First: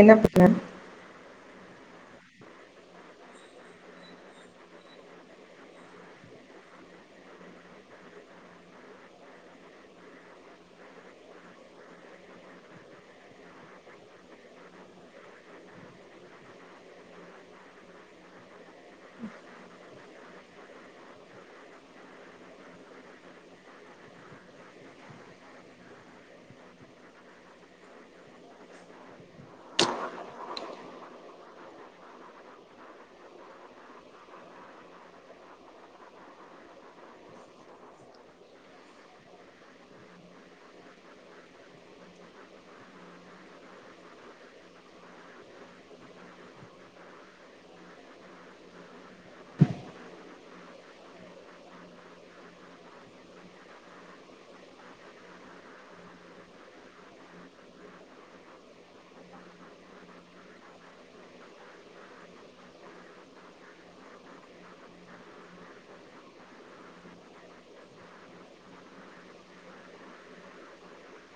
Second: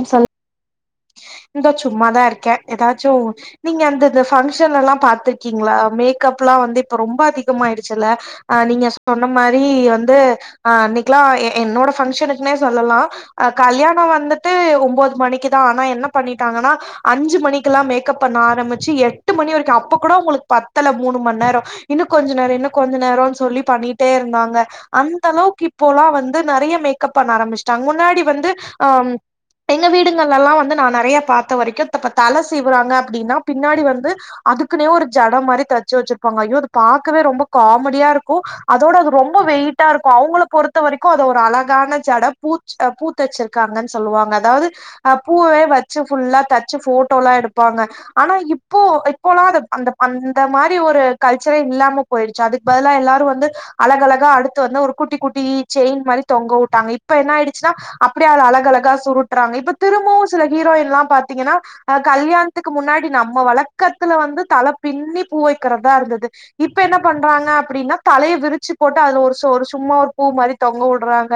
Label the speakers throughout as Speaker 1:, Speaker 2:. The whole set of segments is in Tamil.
Speaker 1: என்ன பண்ற
Speaker 2: இந்த சும்மாதா இருக்கே ஏதாச்சு நீங்க அந்தந்த ஃபங்க்ஷன்ல்லா பாத்துருக்கீங்களா மேக்கப்ல்லா வந்து இப்ப ரொம்ப அதிகமாயிடுச்சுல்ல அ நீங்க சொன்ன மாரி வந்து அ அன்னைக்கலா என்னோட பங்ஷனுக்குனே சொல்லலா அ கல்யாணோ வந்துட்டு ஒன்பது மணிக்குதா ஆனா என்ன பண்ணிட்டாங்கன்னா அஞ்சு மணிக்கெல்லா மேக்கப் பண்ண ஆரம்பிச்சு எட்டு மணி வரைக்கு அப்ப கூட அவுங்களுக்கு பத்தல மூணு மணி நேரோ இன்னும் கொஞ்ச நேரோ இன்னு கொஞ்ச நேரன்னு சொல்லி பண்ணிட்டே இருந்தாங்க அந்தளவுக்கு இப்பல்லா வந்து நறைய மேக்கப் பண்ண ஆரம்பிச்சுட்டாங்க முன்னாடி வந்து அ எங்க வீடுங்கள்லல்லா வந்து நா நறைய பாத்த வரைக்கு இப்ப தல சிவுறாங்க அப்டின்னா பின்னாடி வந்து அதுக்குனே ஒரு ஜட மாதிரி தைச்சு வச்சிருப்பாங்க ஐயோ அது பாக்கவே ரொம்ப காமெடியாருக்கு அதோட அது ரொம்ப வெயிட்டாருக்கு அவங்கள பொறுத்த வரைக்கு அது ஒரு அழகான சடை பூ அ பூ தச்சிருக்காங்கன்னு சொல்லுவாங்க அதாவது அ பூவே வச்சு ஃபுல்லா தச்சு போட்டோலா எடுப்பாங்க ஆனா இப்போ இப்போல்லா அது அந்த அந்த மாரி ஒரு கல்சரே இல்லாம போயிருச்சு அதுக்கு பதிலா எல்லாரு வந்து அழகழகா அடுத்து வந்து ஒரு குட்டி குட்டி செயின் மாரி தொங்க உட்டாங்க இப்ப என்னா ஆயிடுச்சுன்னா அப்றோ அத அழகழகா சுருட்டுறாங்க இப்ப திரும்வு சில ஹீரோயின்ல்லா பாத்தீங்கன்னா அ கல்யாணத்துக்கு முன்னாடி நம்ம வழக்கத்துல வந்து தல பின்னி பூ வைக்கிறதா இருந்தது இப்ப என்ன பண்றாங்க அப்பிடின்னா தலையை விரிச்சு போட்டு அது ஒரு ஒரு சும்மா ஒரு பூ மாதிரி தொங்க விடுறாங்க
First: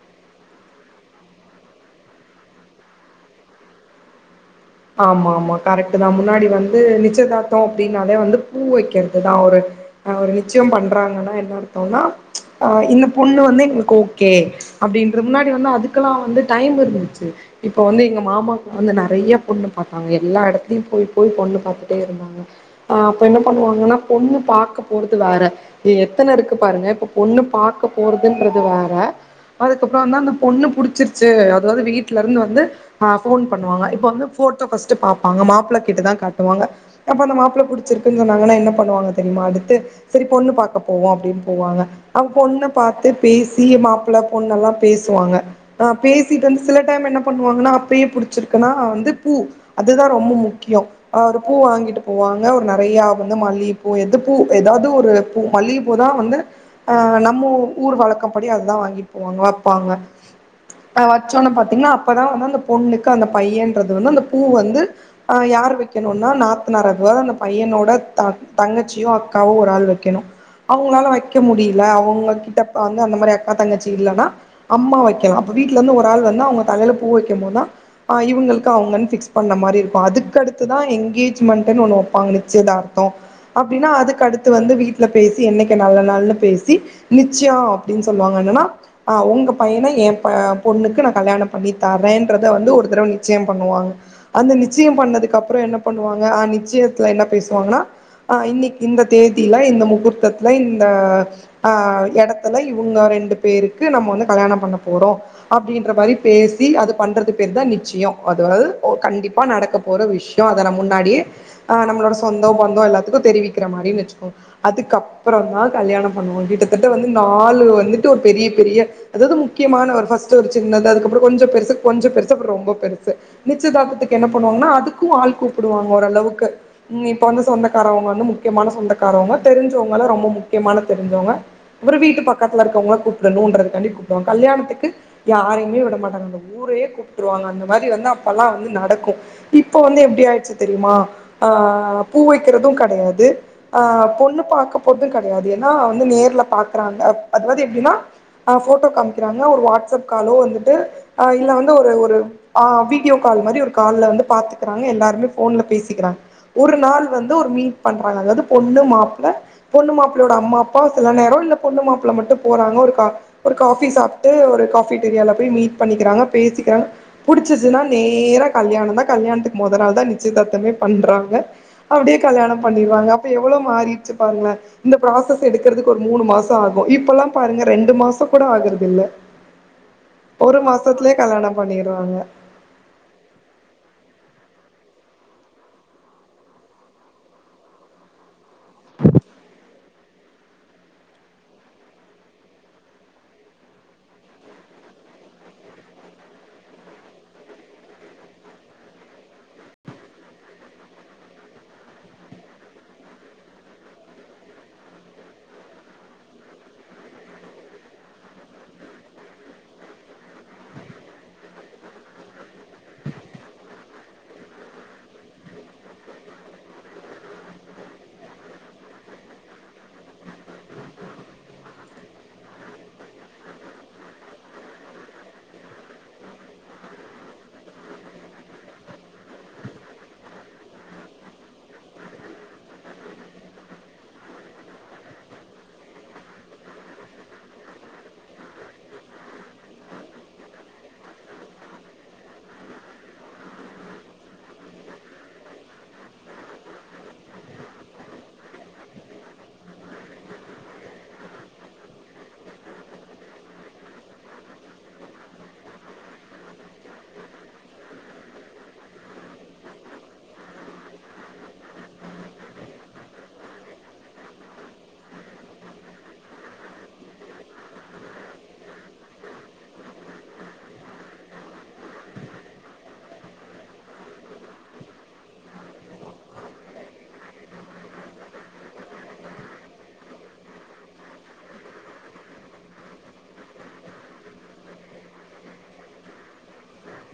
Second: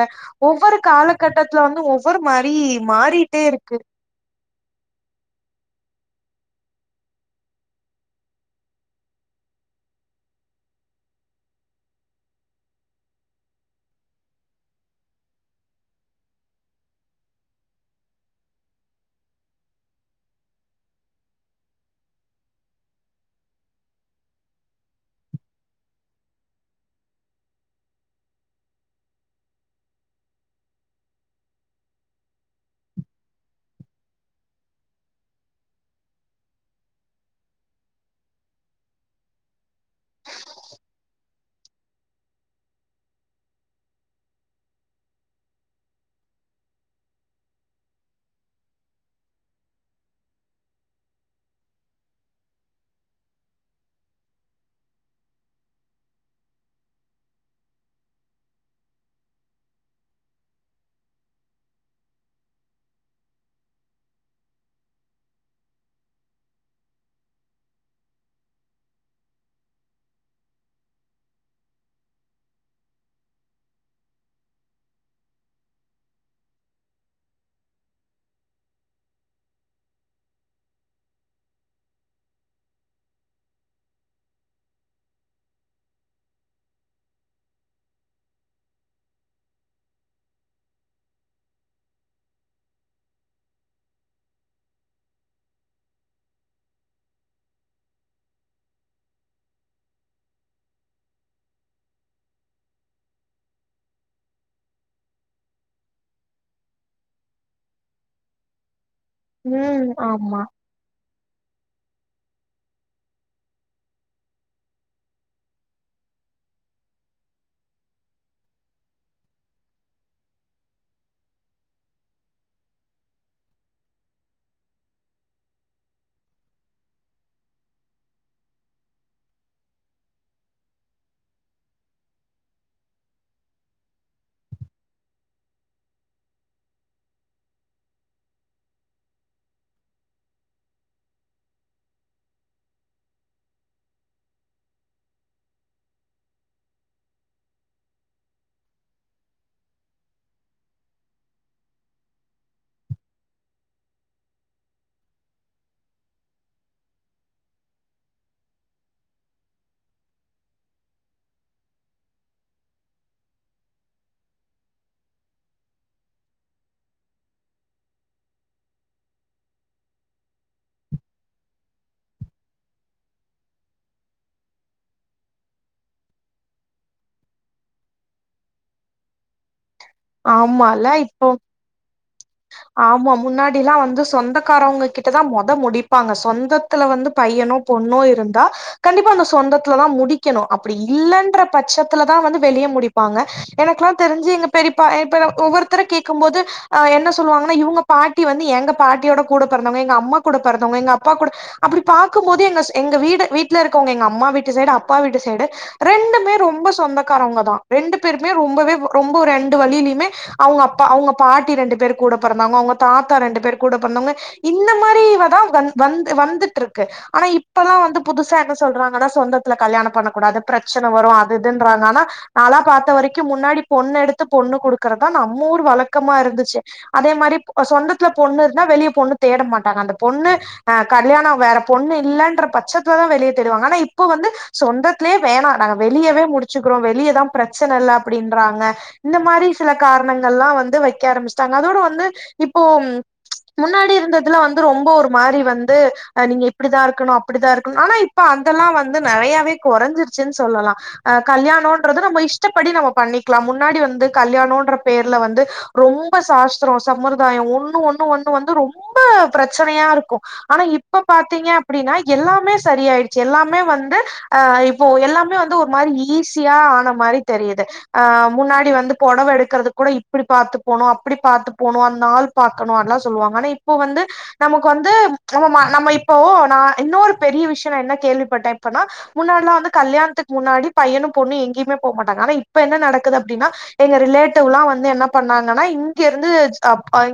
Speaker 2: ஒவ்வொரு காலகட்டத்துல வந்து ஒவ்வொரு மாரி மாறிட்டே இருக்கு
Speaker 1: ஆமாமா கரெக்ட் தா முன்னாடி வந்து நிச்சியதார்த்தோ அப்படினாலே வந்து பூ வைக்கறது தா ஒரு அ ஒரு நிச்சயோ பண்றாங்கன்னா என்ன அர்த்தோனா ஆ இந்த பொண்ணு வந்து எங்களுக்கு ஓகே அப்டின்ற முன்னாடி வந்து அதுக்கெல்லா வந்து டையமிருந்துச்சு இப்ப வந்து எங்க மாமாவுக்கு வந்து நறைய பொண்ணு பாத்தாங்க எல்லா எடத்துலையு போய் போய் பொண்ணு பாத்துட்டே இருந்தாங்க ஆ அப்ப என்ன பண்ணுவாங்கனா பொண்ணு பாக்க போறது வேற எ எத்தன இருக்கு பாருங் இப்ப பொண்ணு பாக்க போறதுன்றது வேற அதுக்கப்றோ வந்து அந்த பொண்ண புடிச்சிர்ச்சு அதாவ்து வீட்ல இருந்து வந்து ஆ ஃபோன் பண்ணுவாங்க இப்ப வந்து ஃபோட்டோ ஃபஸ்ட்டு பாப்பாங்க மாப்ள கிட்டதா காட்டுவாங்க அப்ப அந்த மாப்ள புடிச்சிருக்குன் சொன்னாங்கனா என்ன பண்ணுவாங்க தெரிமா அடுத்து செரி பொண்ணு பாக்க போவோ அப்டின் போவாங்க அவ பொண்ண பாத்து பேசி மாப்புள பொண்ணல்லா பேசுவாங்க ஆ பேசிட்டு வந்து சில டைம் என்ன பண்ணுவாங்கனா அப்பயே புடிச்சிருக்குனா வந்து பூ அதுதா ரொம்ம முக்கியோ ஆ ஒரு பூ வாங்கிட்டு போவாங்க ஒரு நறைய அப்பந்தா மல்லியப்பூ எந்த பூ எதாது ஒரு பூ மல்லிகபூதா வந்து ஆ நம்ம ஊர் வழக்கப்படி அதுதா வாங்கிட்டு போவாங்க வப்பாங்க அ வச்சோன்ன பாத்தீங்னா அப்பதா வந்து அந்த பொண்ணுக்கு அந்த பையன்றது வந்து அந்த பூ வந்து ஆ யார் வைக்கணுனா நாத்துனாரதுவா அந்த பையனோட தா தங்கச்சியோ அக்காவோ ஒரு ஆள் வைக்கணு அவங்குளால வைக்க முடில அவுங்ககிட்ட பா வந்து அந்த மாதிரி அக்கா தங்கச்சி இல்லனா அம்மா வைக்கலா அப்ப வீட்ல இருந்து ஒரு ஆள் வந்து அவ்ங்க தலைல பூ வைக்கு போதா ஆ இவுங்கள் க்கு அவ்ங்கன் ஃபிக்ஸ் பண்ண மாரி இருக்கு அதுக்கடுத்துதா என்கேஜ்மண்ட்டுன் ஒன்னு வப்பாங்க நிச்சயதார்த்தோ அப்டினா அதுக்கு அடுத்து வந்து வீட்ல பேசி என்னைக்கு நல்ல நாள்னு பேசி நிச்யோ அப்டின் சொல்வாங்க என்னனா ஆ உங்க பையன ஏ பா பொண்ணுக்கு நா கல்யாண பண்ணி தர்றேன்றத வந்து ஒரு தடவ நி ச்சய பண்ணுவாங்க அந்த நிச்சியம் பண்ணதுக்கப்றோ என்ன பண்ணுவாங்க ஆ நிச்சயத்ல என்ன பேசுவாங்கனா ஆ இன்னைக் இந்த தேதில இந்த முகூர்த்தத்ல இந்த ஆ எடத்துல இவுங்க ரெண்டு பேருக்கு நம்ம வந்து கல்யாண பண்ண போறோ அப்டின்ற மாரி பேசி அது பண்றது பேர்தா நிச்சியோ அதாது ஓ கண்டிப்பா நடக்க
Speaker 2: ம்
Speaker 1: போற
Speaker 2: ஆமா
Speaker 1: விஷ்யோ அத நா முன்னாடியே ஆ நம்ளோட சொந்தோ பந்தோ எல்லாத்துக்கு தெரிவிக்ரமாறின் வச்சுக்கோ அதுக்கப்புறோந்தா கல்யாண பண்ணுவோ கிட்டத்தட்ட வந்து நாலு வந்துட்டு ஒரு பெரிய பெரிய அதாது முக்கியமான ஒரு ஃபஸ்ட்டு ஒரு சின்னது அதுக்கப்புறோ கொஞ்சோ பெருசு கொஞ்சோ பெருசு அப்று ரொம்ப பெரு சு நிச்சதாதத்துக்கு என்ன பண்ணுவாங்கனா அதுக்கு ஆள் கூப்புடுவாங்க ஓரளவுக்கு னு இப்ப வந்து சொந்தக்காரவங்கவந்து முக்கியமான சொந்தக்காரவ்ங்க தெரிஞ்சவ்ங்கலா ரொம்ம முக்கியமான தெரிஞ்சவ்ங்க அப்புறோ வீட்டு பக்கத்துல இருக்கவ்ங்ள கூப்டணூன்றதுகாண்டி கூப்டுவா கல்யாணத்துக்கு யாரையுமே விட மாட்டாங்க அந்த ஊரையே கூப்ட்டுருவாங்க அந்த மாதிரி வந்து அப்பல்லா வந்து நடக்கு இப்போ வந்து எப்டி ஆய்ச்சு தெரிமா அ பூ வைக்குறதூ கடையாது ஆ பொண்ணு பாக்க போர்து கடையாது ஏனா வந்து நேர்ல பாக்றாங்க அதுவாது எப்டினா ஆ ஃபோட்டோ காமிக்கிறாங்னா ஒரு வாட்ஸ்அப் காலோ வந்துட்டு ஆ இல்ல வந்து ஒரு ஒரு ஆ வீடியோ கால் மாரி ஒரு கால்ல வந்து பாத்துக்றாங்க எல்லாருமே ஃபோன்ல பேசிக்றா ஒரு நாள் வந்து ஒரு மீட் பண்றாங்க அதாவ்து பொண்ணு மாப்ள பொண்ணு மாப்ளயோட அம்மா அப்பா சில நேரோ இல்ல பொண்ணு மாப்ள மட்டு போறாங்க ஒரு கா ஒரு காஃபி சாப்ட்டு ஒரு காஃபி டெரியால போய் மீட் பண்ணிக்கிறாங்க பேசிக்கிறாங்க புடிச்சிச்சுனா நேரா கல்யாணந்தா கல்யாணத்துக்கு மொத நாள் தான் நிச்சியதார்த்தமே பண்றாங்க அப்டியே கல்யாணம் பண்ணிர்வாங்க அப்ப எவுளோ மாறிர்ச்சு பாருங்ள இந்த ப்ராசஸ் எடுக்குறதுக்கு ஒரு மூணு மாசோ ஆகு இப்பலா பாருங்க ரெண்டு மாசோ கூட ஆகுறதில்ல ஒரு
Speaker 2: ஆமால்ல
Speaker 1: மாசத்லே
Speaker 2: இப்போ
Speaker 1: கல்யாண பண்ணிறாங்க
Speaker 2: ஆமா முன்னாடிலா வந்து சொந்தக்காரவ்ங்க கிட்டதா மொத முடிப்பாங்க சொந்த த்துல வந்து பையனோ பொண்ணோ இருந்தா கண்டிப்பா அந்த சொந்தத்துலதா முடிக்கணு அப்டி இல்லன்ற பட்சத்துலதா வந்து வெளிய முடிப்பாங்க எனக்குலா தெரிஞ்சு எங்க பெரிப்பா இப்ப ஒவ்வொருத்தர கேட்கு போது அஹ் என்ன சொ சொல்லுவாங்கன்னா இவங்க பாட்டி வந்து எங்க பாட்டியோட கூட பொறந்தவங்க எங்க அம்மா கூட பொறந்தவங்க எங்க அப்பா கூட அப்டி பாக்கும்போது எங்க எங்க வீடு வீட்டுல இருக்கவங்க எங்க அம்மா வீட்டு சைடு அப்பா வீட்டு சைடு ரெண்டுமே ரொம்ப சொந்தக்காரங்க தா ரெண்டு பேருமே ரொம்பவே ரொம்ப ரெண்டு வழியிலயுமே அவுங்க அப்பா அவுங்க பாட்டி ரெண்டு பேர் கூட பொறந்தவுங்க அவுங்க தாத்தா ரெண்டு பேர் கூட பொறந்தவுங்க இந்த மாரில தா வந் வந்து வந்துட்ருக்கு ஆனா இப்பல்லா வந்து புதுசா என்ன சொல்றாங்கன்னா சொந்தத்துல கல்யாணோ பண்ணக்கூடாது பிரச்சன வரு அது இதுன்றாங்க ஆனா நாலா பாத்த வரைக்கு முன்னாடி பொண்ணு எடுத்து பொண்ணு குடுக்கறதா நம்ம ஊரு வழக்கமா இருந்துச்சு அதே மாரி சொந்தத்துல பொண்ணு இருந்தா வெளிய பொண்ணு தேட மாட்டாங்க அந்த பொண்ணு அஹ் கல்யாணோ வேற பொண்ணு இல்லன்ற பட்சத்துலதாவெளிய தேடுவாங்க ஆனா இப்ப வந்து சொந்தத்துலே வேணா நாங்க வெளியவே முடிச்சுக்குறோ வெளியதா பிரச்சன இல்ல அப்டின்றாங்க இந்த மாரி சில காரணங்கல்லா வந்து வைக்க ஆரம்பிச்சிட்டாங்க அதோட வந்து இப்போ முன்னாடி இருந்ததுல வந்து ரொம்ப ஒரு மாரி வந்து நீங்க இப்டிதா இருக்கணு அப்டிதா இருக்கணு ஆனா இப்ப அதெல்லா வந்து நெறையாவே கொறைஞ்சிருச்சுன்னு சொல்லலா அஹ் கல்யாணோன்றது நம்ம இஷ்டப்படி நம்ம பண்ணிக்லா முன்னாடி வந்து கல்யாணோன்ற பேர்ல வந்து ரொம்ப சாஸ்ஷ்ரோ சம்மர்தாயோ ஒண்ணு ஒண்ணு ஒண்ணு வந்து ரொம்ப பிரச்சனையா இருக்கும் ஆனா இப்ப பாத்தீங்க அப்டின்னா எல்லாமே சரி ஆயிடுச்சு எல்லாமே வந்து ஆ இப்போ எல்லாமே வந்து ஒரு மாரி ஈஸியா ஆன மாரி தெரியுது ஆ முன்னாடி வந்து பொடவ எடுக்கறது கூட இப்படி பாத்து போனு அப்டி பாத்து போனு அந் நாள் பாக்கணு அதெல்லா சொல்லுவாங்க ஆனா இப்போ வந்து நமக்கு வந்து நம்ம இப்போ நா இன்னொரு பெரிய விஷ்யோ நா என்ன கேள்விப்பட்ட இப்பனா முன்னாட்ல்லா வந்து கல்யாணத்துக்கு முன்னாடி பையனு பொண்ணு எங்கயுமே போ மாட்டாங்க ஆனா இப்ப என்ன நடக்குது அப்டின்னா எங்க ரிலேட்டிவ்லா வந்து என்ன பண்ணாங்கன்னா இங் இங்க இருந்தது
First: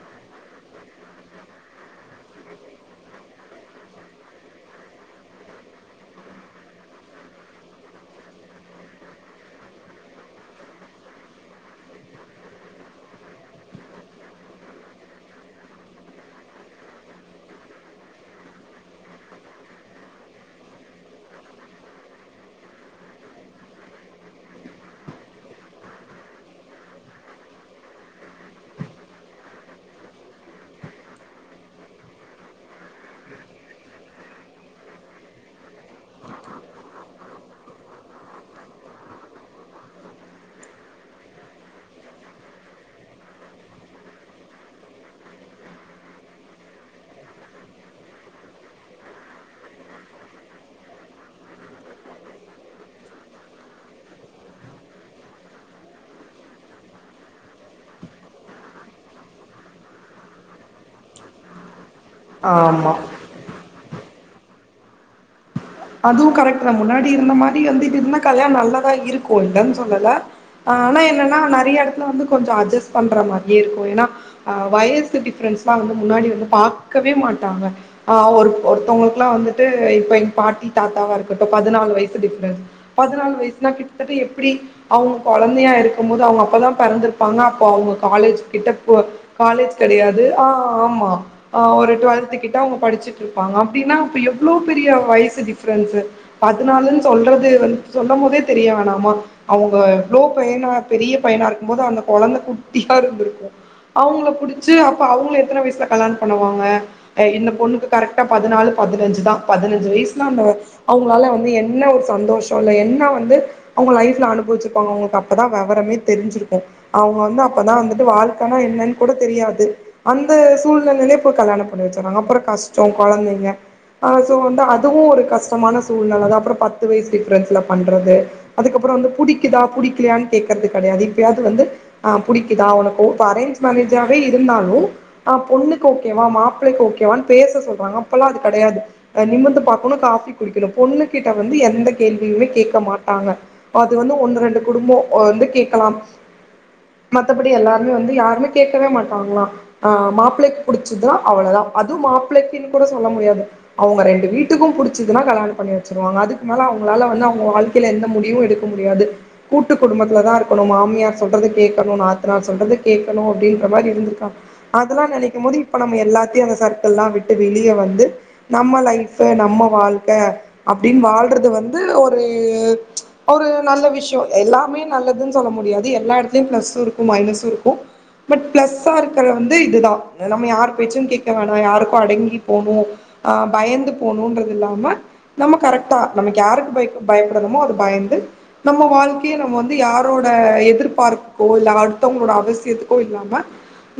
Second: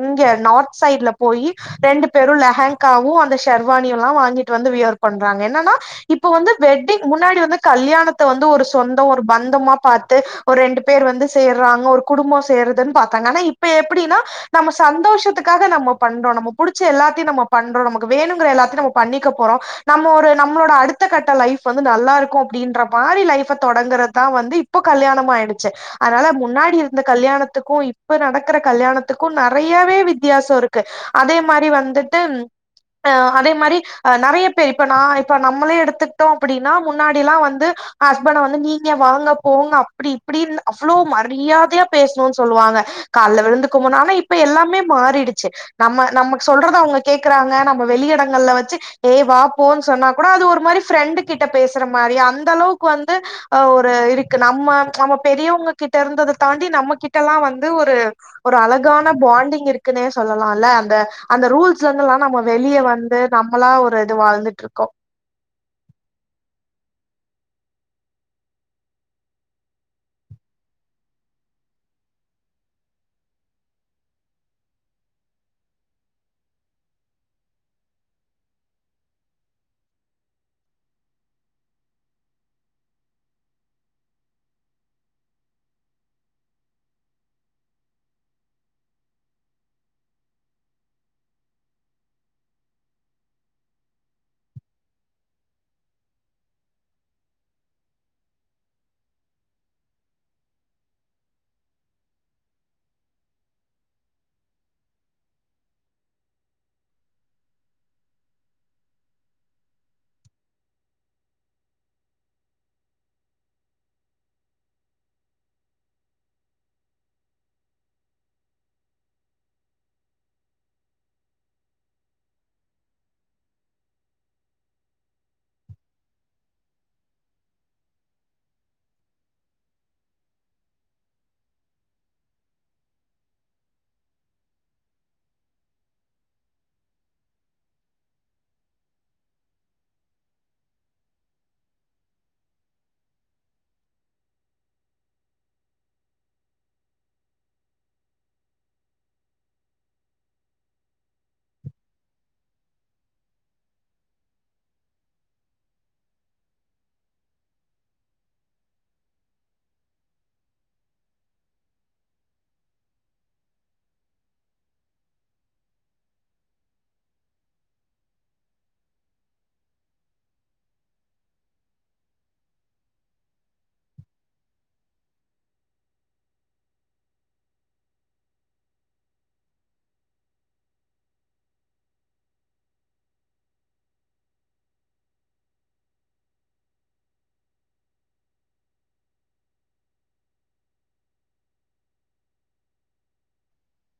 Speaker 2: இங்க நார்த் சைட்ல போயி ரெண்டு பேரு லெஹக்காவு அந்த ஷர்வானியுல்லா வாங்கிட்டு வந்து வியர் பண்றாங்க என்னன்னா இப்ப வந்து வெட்டிங் முன்னாடி வந்து கல்யாணத்த வந்து ஒரு சொந்தோ ஒரு பந்தமா பாத்து ஒரு ரெண்டு பேரு வந்து சேர்றாங்க ஒரு குடும்பம் சேர்றதுன்னு பாத்தாங்க ஆனா இப்ப எப்டின்னா நம்ம சந்தோஷத்துக்காக நம்ம பண்றோ நம்ம புடிச்ச எல்லாத்தியு நம்ம பண்றோ நமக்கு வேணுங்குற எல்லாத்தையு நம்ம பண்ணிக்க போறோ நம்ம ஒரு நம்மளோட அடுத்த கட்ட லைஃப் வந்து நல்லா இருக்கும் அப்டின்ற மாரி லைஃப் தொடங்குறதுதா வந்து இப் இப்ப கல்யாணம் ஆயிடுச்சு அதனால முன்னாடி இருந்த கல்யாணத்துக்கு இப்ப நடக் க்கற கல்யாணத்துக்கு நறையாவே வித்தியாசோ இருக்கு அதே மாரி வந்துட்டு அஹ் அதே மாரி நறைய பேரு இப்ப நா இப்ப நம்மளே எடுத்துக்கிட்டோ அப்டின்னா முன்னாடில்லா வந்து ஹஸ்பண்ட வந்து நீங்க வாங்க போங்க அப்டி இப்டின்னு அவ்ளோ மரியாதையா பேசணு சொல்வாங்க கால்ல விழுந்துக் கும்பனு ஆனா இப்ப எல்லாமே மாறிடுச்சு நம்ம நமக்கு சொல்றத அவுங்க கேக்கறாங்க நம்ம வெளி இடங்கள்ல வச்சு ஏய் வா போன்னு சொன்னா கூட அது ஒரு மாரி ஃப்ரெண்டு கிட்ட பேசற மாரி அந்த அளவுக்கு வந்து அ ஒரு இருக்கு நம்ம நம்ம பெரியவங்ககிட்ட இருந்தத தாண்டி நம்ம கிட்டல்லா வந்து ஒரு ஒரு அழகான பாண்டிங் இருக்குன்னே சொல்ல லால அந்த அந்த ரூல்ஸ் வந்துல்லா நம்ம வெளிய
Speaker 1: ஆமா
Speaker 2: வந்து நம்மளா ஒரு இது வாழ்ந்துட்டுருக்கோ
Speaker 1: அதுவு கரெக்ட் தா முன்னாடி இருந்த மாரி வந்து இருந்தா கல்யாணோ நல்லதா இருக்கு இல்லன்னு சொல்லல ஆன என்னன்னா நறைய எடத்துல வந்து கொஞ்சோ அட்ஜஸ்ட் பண்ற மாரியே இருக்கும் ஏன்னா அ வயசு டிஃப்ரென்ஸ்லா வந்து முன்னாடி வந்து பாக்கவே மாட்டாங்க ஆ ஒரு ஒருத்தவங்களுக்குல்லா வந்துட்டு இப்ப எங்க பாட்டி தாத்தாவா இருக்கட்டு பதினாலு வயசு டிஃப்ரெஸ் பதினாலு வயசுனா கிட்டத்தட்ட எப்டி அவுங்க கொழந்தையா இருக்கும்போது அவங்க அப்பதான் பிறந்திருப்பாங்க அப்போ அவுங்க காலேஜ் கிட்ட போ காலேஜ் கடையாது ஆ ஆமா ஆ ஒரு டுவெல்த்து கிட்ட அவங்க படிச்சுட்டு இருப்பாங்க அப்டின்னா அப்ப எவ்ளோ பெரிய வயசு டிஃப்ரன்ஸு பதினாலுன்னு சொல்றது வந்து சொல்லும் போதே தெரிய வேணாமா அவங்க எவ்ளோ பையனா பெரிய பையனா இருக்கும்போது அந்த கொழந்த குட்டியா இருந்துருக்கும் அவுங்கள புடிச்சு அப்ப அவங்கள எத்தன வயசுல கல்யாணம் பண்ணுவாங்க எ இந்த பொண்ணுக்கு கரெக்டா பதினாலு பதினஞ்சு தான் பதினஞ்சு வயசு அந்த அவங்களால வந்து என்ன ஒரு சந்தோஷம் இல்ல என்ன வந்து அவுங்க லைஃப்ல அனுபவச்சிருப்பாங்க அவங்களுக்கு அப்பதா வேவரமே தெரிஞ்சிருக்கும் அவுங்க வந்து அப்பதான் வந்துட்டு வாழ்க்கைனா என்னன்னு கூட தெரியாது அந்த சூழ்நிலையிலே இ போய் கல்யாணம் பண்ணி வச்சாறாங்க அப்பறோ கஷ்டம் கொழந்தைங்க ஆ சோ வந்து அதுவும் ஒரு கஷ்டமான சூழ்நிலை அப்புறம் பத்து வயசு டிஃப்ரன்ஸில பண்ணுறது அதுக்கப்புறம் வந்து புடிக்குதா புடிக்கலையான்னு கேக்குறது கிடையாது இப்பயாவது வந்து ஆ புடிக்குதா உனக்கு உப்ப அரேஞ்ச் மேரேஜாவே இருந்தாலும் ஆ பொண்ணுக்கு ஓகேவா மாப்பிளைக்கு ஓகேவான்னு பேச சொல்றாங்க அப்பெல்லாம் அது கடையாது நிமந்து பாகணும் காபி குடிக்கணும் பொண்ணு கிட்ட வந்து எந்த கேள்வியுமே கேட்க மாட்டாங்க அது வந்து ஒண்ணு ரெண்டு குடும்பம் வந்து கேகலாம் மத்தபடி எல்லாருமே வந்து யாருமே கேகவே மாட்டாங்களா ஆ மாப்பிளைக்கு புடிச்சதுனா அவளோவுதான் அதுவும் மாப்பிளைைக்குன்னனு கூட சொல்ல முடியாது அவுங்க ரெண்டு வீட் டுக்கு பிடிச்சதுன்னா கல்யாணம் பண்ணி வச்சிருவாங்க அதுக்கு மேல அவங்களால வந்து அவங்க வாழ்க்கையில எந்த முடிவும் எடுக்க முடியாது கூட்டு குடும்பத்துலதான் இருக்கணும் மாமியார் சொல்றது கேட்கணும் நாத்தனர் சொல்றது கேட்கணும் அப்டின்ற மாரி இருந்திருக்க அதெல்லாம் நனைக்கும் போது இப்ப நம்ம எல்லாத்தையும் அந்த சர்க்கிள்லாம் விட்டு வெளிய வந்து நம்ம லைஃப் இப்ப நம்ம வாழ்க்க அப்டின்னு வாழ்றது வந்து ஒரு ஒரு நல்ல விஷயம் எல்லாமே நல்லதுன்னு சொல்ல முடியாது எல்லா இடத்துலயும் பிளஸும் இருக்கும் மைனஸும் இருக்கும் பட் பிளஸ்ஸா இருக்கிற வந்து இதுதான் நம்ம யார்ரு போச்சும் கேட்க வேணாம் யாருக்கும் அடங்கி போணும் ஆ பயந்து போகணுன்றது இல்லாம நம்ம கரெக்டா நமக்கு யாருக்கு பய பயப்படுறமோ அது பயந்து நம்ம வாழ்க்கைய நம்ம வந்து யாரோட எதிர்பார்புக்கோ இல்ல அடுத்தவங்களோட அவசியத்துக்கோ இல்லாம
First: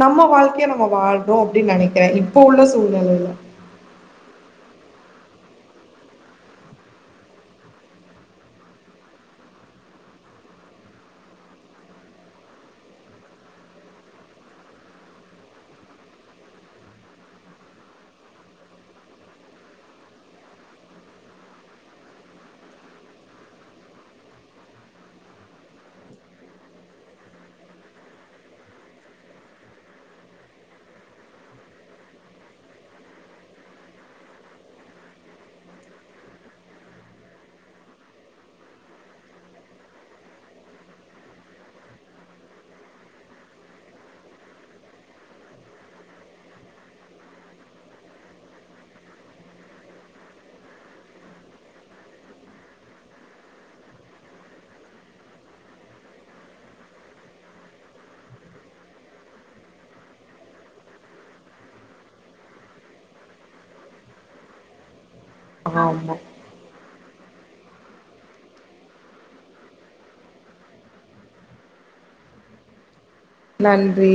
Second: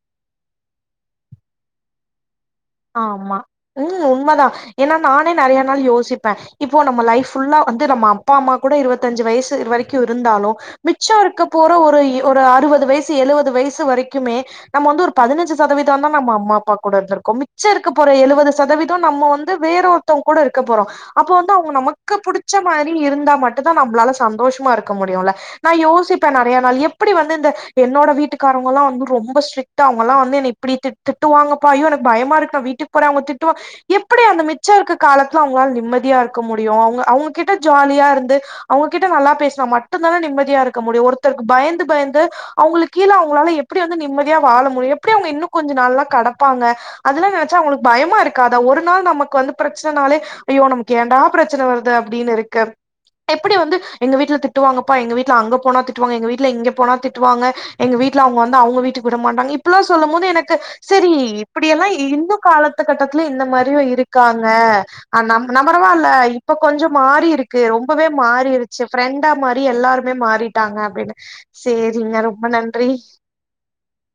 Speaker 1: நம்ம வாழ்க்கைய நம்ம வாழ்நோம் அப்டின்னு நினைக்கிறே இப்ப உள்ள சூழ்நிலையில
Speaker 2: ஆமா ம் உண்மதான் ஏன்னா நானே நறைய நாள் யோசிப்பேன் இப்போ நம்ம லைஃப் ஃபுல்லா வந்து நம்ம அப்பா அம்மா கூட இருபத்தஞ்சு வயசு வரைக்கும் இருந்தாலும் மிச்சம் இருக்க போற ஒரு ஒரு அறுபது வயசு எழுவது வயசு வரைக்குமே நம்ம வந்து ஒரு பதினஞ்சு சதவீதம் தான் நம்ம அம்மா அப்பா கூட இருந்திருக்கோ மிச்ச இருக்கப் போறோ எழுவது சதவீதம் நம்ம வந்து வேறொத்தவங் கூட இருக்க போறோம் அப்போ வந்து அவுங்க நமக்கு புடிச்ச மாரி இருந்தா மட்டும் தான் நம்மளால சந்தோஷமா இருக்க முடியும்ல நான் யோசிப்பே நறைய நாள் எப்டி வந்து இந்த என்னோட வீட்டுக்காரவங்கல்லாம் வந்து ரொம்ப ஸ்ட்ரிக் ட்டு அவங்கல்லாம் வந்து என்னை இப்டி திட் திட்டுவாங்கபா ஐயோ எனக்கு பயமா இருக்குபா வீட்டுக்கு போற அவங்க திட்டுவா எப்டி அந்த மிச்சம் இருக்க காலத்துல அவங்களால நிம்மதியா இருக்க முடியும் அவுங்க அவுங்க கிட்ட ஜாலியா இருந்து அவங்ககிட்ட நல்லா பேசினா மட்டும்தானே நிம்மதியா இருக்க முடியும் ஒருத்தருக்கு பயந்து பயந்து அவங்களுக்கு கீழ அவங்களால எப்டி வந்து நிம்மதியா வாழ முடியும் எப்டி அவங்க இன்னும் கொஞ்ச நாள் எல்லாம் கடப்பாங்க அதல்லா நெனச்சா அவங்களுக்கு பயமா இருக்காதா ஒரு நாள் நமக்கு வந்து பிரச்சனைனாலே ஐயோ நமக்கு ஏன்டா பிரச்சன வருது அப்டின்னு இருக்கு எப்டி வந்து எங்க வீட்ல திட்டுவாங்கப்பா எங்க வீட்ல அங்க போனா திட்டுவாங்க எங்க வீட்ல இங்க போனா திட்டுவாங்க எங்க வீட்ல அவுங்க வந்து அவுங்க வீட்டு விட மாட்டாங்க இப்பல்லாம் சொல்லும் போது எனக்கு செரி இப்டியெல்லாம் இன்னும் காலத்து கட்டத்துல இந்த மாதிரியும் இருக்காங்க அ நம் நம்பறவா இல்ல
Speaker 1: ஆமா
Speaker 2: இப்ப கொஞ்ச மாறிருக்கு ரொம்பவே மாறிருச்சு ஃப்ரெண்டா மாறி எல்லாருமே மாறிட்டாங்க அப்டின்னு சேரிங்க ரொம்ப நன்றி
Speaker 1: நன்றி